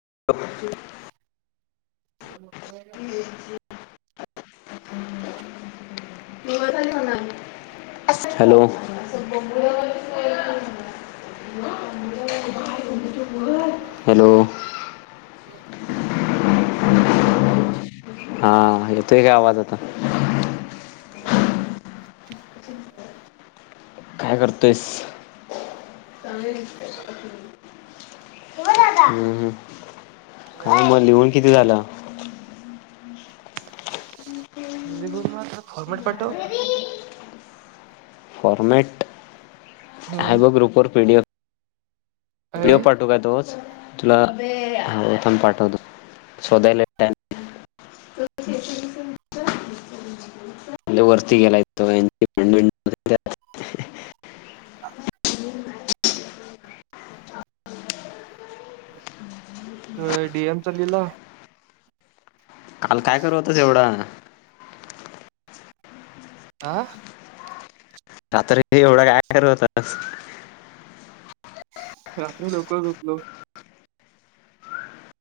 [unintelligible] [inaudible] [inaudible] [inaudible] Hello [unintelligible] [inaudible] hello [inaudible] hello हा येतोय काय आवाज आता? काय करतोयस? चांगल दिसतय. [unintelligible] हम्म हं. काय म लिहून किती झालं? [unintelligible] फॉरमॅट पाठव. फॉरमॅट हम्म हाय ब्रो ग्रुप वर P D F P O I F पाठवू का तोवर? तुला थांब पाठवतो. शोधायला टाईम लई वरती गेलाय तो [unintelligible] तो डी एमचाच विला. काल काय करत होताच एवढा? आह रात्री एवढा काय करत होतास? रात्री लवकर झोपलो.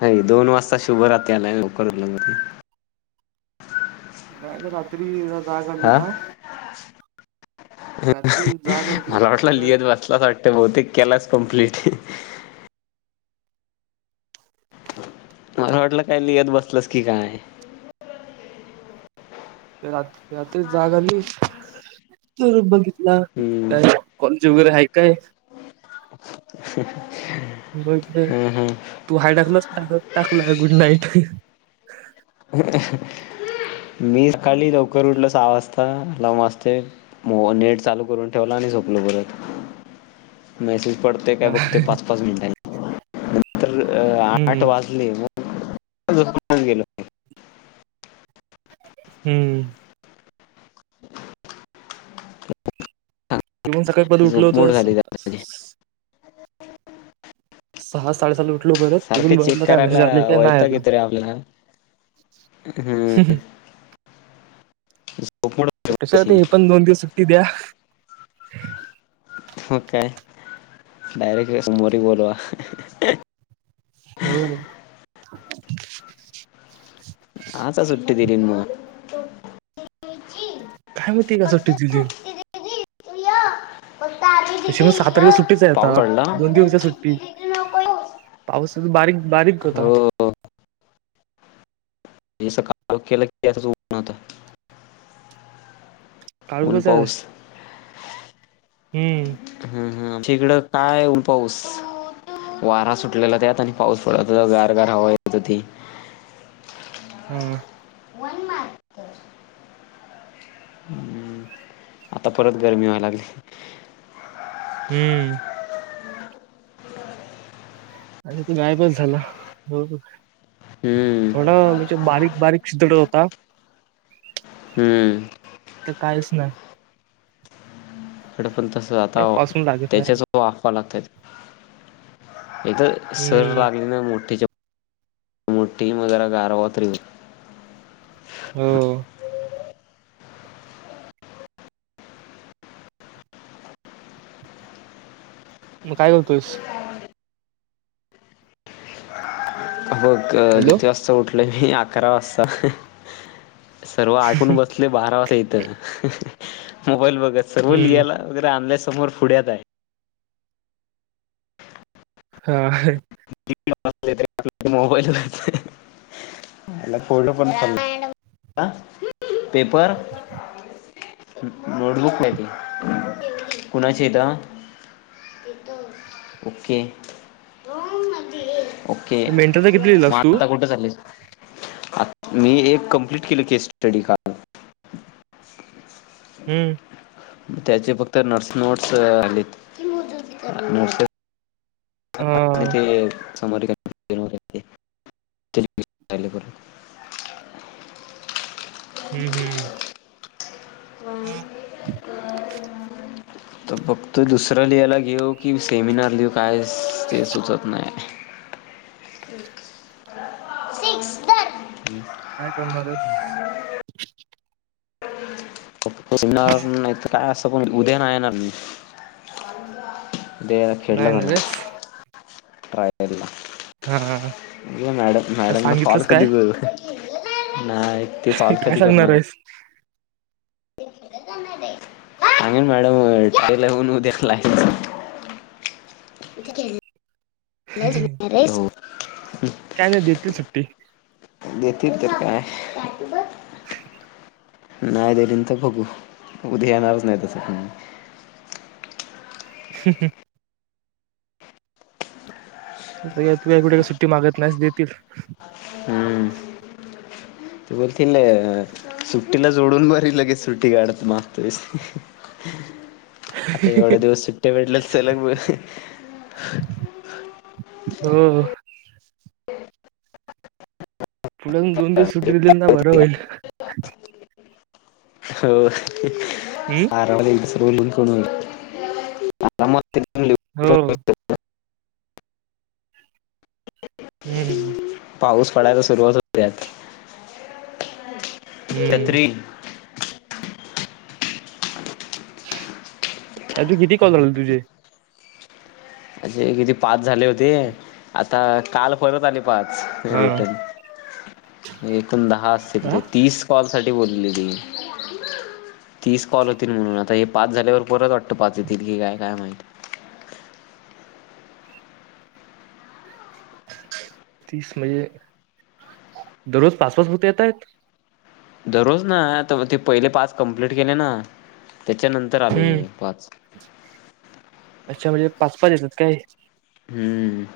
नाही दोन वाजता शुभ राती आलाय आणि लवकर उठलो मी. [inaudible] नाही रे रात्री हे झालं जाग आली ना रात्री जाग [unintelligible] आली मला वाटलं मग लिहत बसला वाटतं? बहुतेक केलास कम्प्लीट. मला वाटलं काही लिहीत बसला की काय. रात्री जाग आली तर बघितला हम्म. कोणी जुबर आहे काय? [unintelligible] बघितलस हं, हं. तू हाय टाकलस मी टाकलं गुड नाईट. मी सकाली लवकर उठलो सहा वाजता आलाराम वाजते नेट चालू करून ठेवला आणि झोपलो परत. मेसेज पडते काय बघते पाच पाच मिनिटांनी. नंतर अ आठ हम्म वाजले मग [unintelligible] गेलो हम्म येऊन सकाळी परत उठलो होतो झोपमोड झाली त्यात माझी. सावकाश सहा साडे सहाला सारखं चेक करायला वयताग आला यतयरे आपला हम्म कशासाठी हे पण दोन दिवस [unintelligible] द्या मग काय डायरेक्ट समोवारी बोलवा. हो हो आता सुट्टी दिलीन मंग. [unintelligible] काय माहती का सुट्टी दिली. तू य फक्त आधी तशी दीदी पण सहा य तारखेला सुट्टीच आहे पाऊस आता पडला दोन दिवस सुट्टी दीदी नको येऊस पाऊस बारीक बारीक हो होता. मी सकाळी आंघोळ केली की झोपणार आता. ऊन काळुकच आहे पाऊस हम्म हम् हम् तिकड काय ऊन पाऊस वारा सुटलेला त्यात आणि पाऊस पडत होता गार गार हवा येत होती. हम्म वनमार्क हम्म आता परत गरमी व्हायला लागली हम्म अर तू गायबस झाला हो. हम्म थोडा म्हणजे बारीक बारीक शितोडा होता. हम्म तर कायच ना. हड पण तसं आता काय पासून लागत नाही त्याच्याच अफवा लागतात इथ सर हम्म लागली ना मोठी मुठी मदर गारवतिव हो मग काय बोलतोस अ हॅलो व्यतस्त आप म आकरा वा सर्व आठवून बसले बारा वाज येत मोबाईल ब र् हम्म लिहा समोर फ पुड्यात आहे हा आपल्या मोबाईल यला फोटो पण पेपर नोटबुक माती कुणाची येत ओके ओके. मेंटलचा किती म् लिहिलास तू आता कुठे चाललीस? आ मी एक कंप्लीट केलं की स्टडी काल. हम्म त्याचे फक्त नर्स नोट्स आलेत. नोट्स हा आणि ते [inaudible] हम्म हम्म तर बघतोय दुसरं लिहायला घेऊ कि सेमिनर लिहू काय ते सुचत नाही काय करणार आहेस? [inaudible] नाही तर काय अस् उद्या नाही येणार मी. देअर खेडला नाही ना जाणार आहे रेस मी ट्रायला हा ब मॅडम आज मॅडमनां कॉल सांगितलंस काय कधी [inaudible] [inaudible] नाय ते कॉल काय कधी सांगणार करणार? आहेस सांगल मॅडम टेलऊन उद्या दे्या ला [unintelligible] [inaudible] काय [unintelligible] देते सुट्ट- ते देतील तर काय? नाही दिली ना तर बघू. उद्या येणारच नाही तसं. [inaudible] तू येत नाही कुठे काय सुट्टी मागत नाहीस देतील. तू बोलतील सुट्टीला जोडून बरी लगेच सुट्टी काढत मागतोईस आता एवढ्या दिवस सुट्ट्या भेटलल्यात चल बर. हो मॅडम दोन दिवस सुट्टी दिली तर ना बरं होईल. हो हम्म हारवलेल. स्कूल करून आता मग होव हम्म हम पाऊस पडायला सुरुवात होतेय. हम्म छत्री आदी किती कॉल राहिलेत तुझे? ते किती पाच झाले होते. आता काल परत आणि पाच हा रिटर्न एकूण दहा कॉल हा असतील तीस कॉल अशी बोलली ती तीस कॉल म्हणून हे पाच झाल्यावरती परत वाटतं पाच येतील काय माहिती तीस म्हणजे दररोज पाच पाच होते येत आहेत. दररोज ना आता ते पहिले पास कम्प्लीट केले ना त्याच्यानंतर आले हम्म पाच अच्छा म्हणजे पाच पाच येतात काय. ह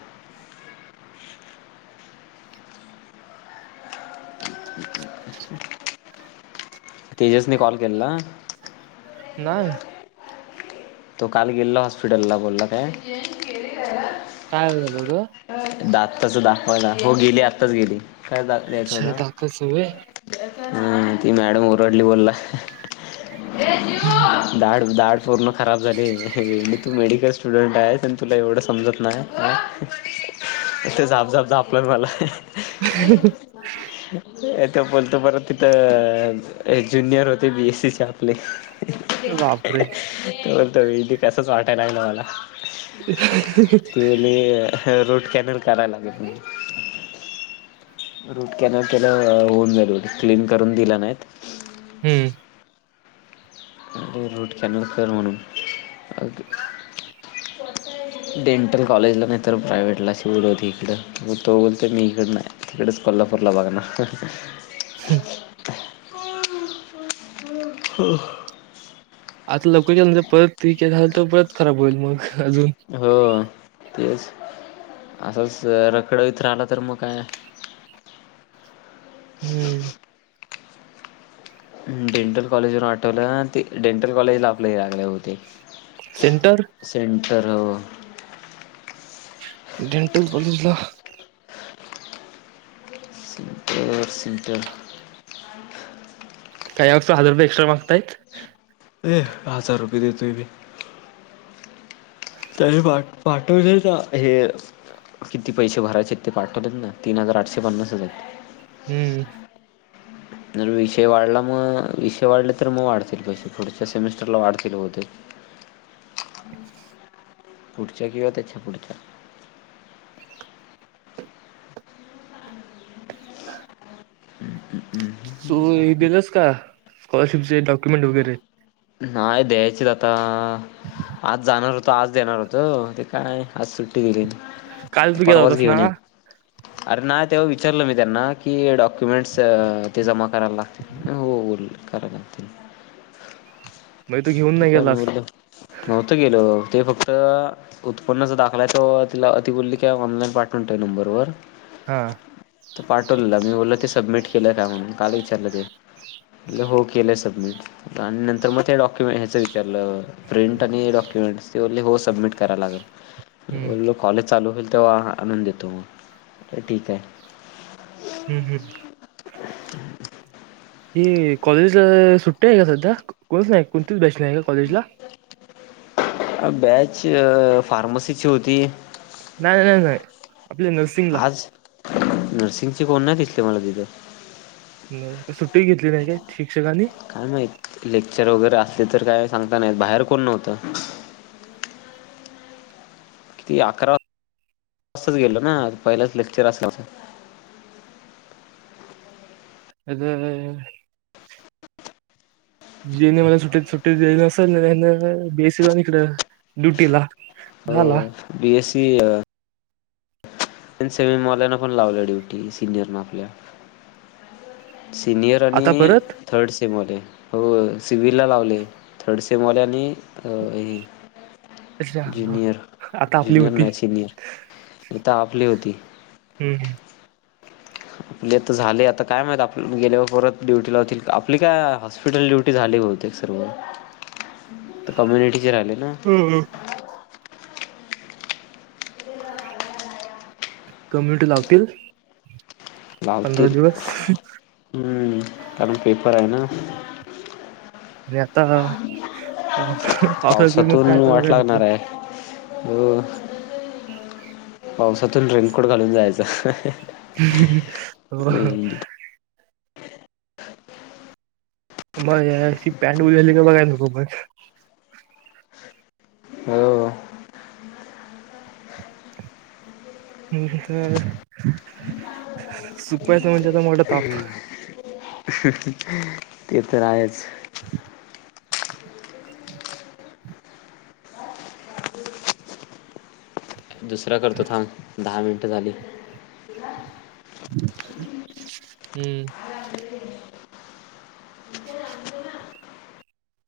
तेजसनी कॉल केलेला. नाही. तो काल गेलेला हॉस्पिटलला बोलला काय. काय होईल होतं. दात दाखवायला आत्ताच गेले हो आत्ताच गेली. काय दा अच्छा दाताचे होय. हा ती मॅडम ओरडली म्हणला. [unintelligible] दाढ सोड ना खराब झाली तू मेडिकल स्टुडन्ट पण तुला एवढं समजत नाही. इथे झाप झाप झापलय मला [unintelligible] तिथ बोलतो बरं तिथं ज्युनियर होते बीएससी चे आपले अरे बापरे फक्त वेल्डिंग त्याच वाटायला लागलं. मला ती बोलली [unintelligible] रूट कॅनल करायला लागेल. रूट कॅनल केल्यावर होऊन जाईन क्लीन करून दिला नाहीत. हम्म. रूट कॅनल कर म्हणून डेंटल कॉलेजला नाहीतर प्रायव्हेट ला सोय होती इकडे तो म्हणतो इकडे नाही तिकडेच कोल्हापूरला बघणार. ह् हो आता लवकर गेला नाही तर ठीक आहे परत खराब होईल मग अजून हो तेच असच रखडवीत राहिला तर मग काय ह डेंटल कॉलेजवरून आठवलं ते डेंटल कॉलेजला आपले आले होते सेंटर तर डेंटल कॉलेजला सेंटर सेंटर काय असो हजार रुपये एक्स्ट्रा मागतायत ये हजार रुपये देतो मी तळे फाट पाठवतील का हे किती पैसे भरायचे आहेत ते पाठवत ना तीन हजार आठशे पन्नास हजार आहेत. हम्म जर विषय वाढला मग विषय वाढले तर मग वाढतील पैसे थोडच्या सेमी स्टरला वाढतील बहुतेक. पुढच्या किंवा त्याच्या पुढच्या. [inaudible] तू हे दिलस का? [unintelligible] डॉक्युमेंट वगैरे नाही द्यायचेच आता आज जाणार होतो आज देणार होतो काय आज सुट्टी दिली. काल तू गेला परवाच होतस घेऊन ना? येईन. अरे नाही तेव्हा विचारलं मी त्यांना कि डॉक्युमेंट्स ते जमा करायला लागतील हो बोल करा लागतील. मग तू घेऊन नाही ठीक आहे मी गेलास उद्या नव्हतं गेलो. ते फक्त उत्पन्न ज दाखलायचं तो तिला बोलली की ऑनलाईन पाठवून ठेव नंबरवर. हा तर पाठवलेला मी बोलल ते सबमिट केल का म्हणून काल विचारलं ते हो केलं सबमिट आणि नंतर मग डॉक्युमेंट कि हच विचारलं प्रिंट आणि डॉक्युमेंट्स ते बोली हो सबमिट कराला लागेल. हम्म बोललो कॉलेज चालू होईल तेव्हा आणून देतो मग ठीक आहे. हम्म हम्. ह कॉलेजला सुट्टी आहे का सध्या कोणच नाही कोणतीच बॅच नाही आहे का कॉलेजला. अ बॅच फार्मसीची होती. नाही नाही नाही आपल्या नर्सिंगला आज नर्सिंगचे कोण नाही दिसले, मला तिथं. नाही सुट्टी घेतली नाही काय ठी काय माहित लेक्चर वगैरे अस ते तर काय सांगता नाही बाहेर कोण नव्हत. किती अकरा वाजताच गेलो ना पहिलाच लेक्चर असला जीए एनम ला सुट्टीत सुट्टी दिली नसल ना त्या बीसी लागली ड्युटीला झाला. बी एससी अ प सेमी पण लावलं ड्युटी सिनियर न आपल्या. सिनियर आणि आता परत थर्ड सेमवाले. हो सिव्हल ला लावले थर्डसेमवाले आणि अ हे अच्छा हा, जुनियर, आता आपली जुनियर होती नाही सिनियर नाही तर आपली होती. हम् आपले आता झाले आता काय माहित आपन गेल्यावर परत ड्युटी लावतील आपली काय हॉस्पिटल ड्युटी झाली बहुतेक सर्व कम्युनिटी. आले ना, कम्युनिटी लावतील. पंधरा लावतील. दिवस हम्म कारण पेपर आहे ना. आणि आता पावसातून [unintelligible] वाट बघाय नको. लागणार आहे हो, पावसातून रेनकोट घालून जायचं. होय होय [unintelligible] हो सुकवायचं म्हणजे कसा मोठा ताप. ते तर आहेच. दुसरा करतो थांब दहा झाली. हम्म [inaudible]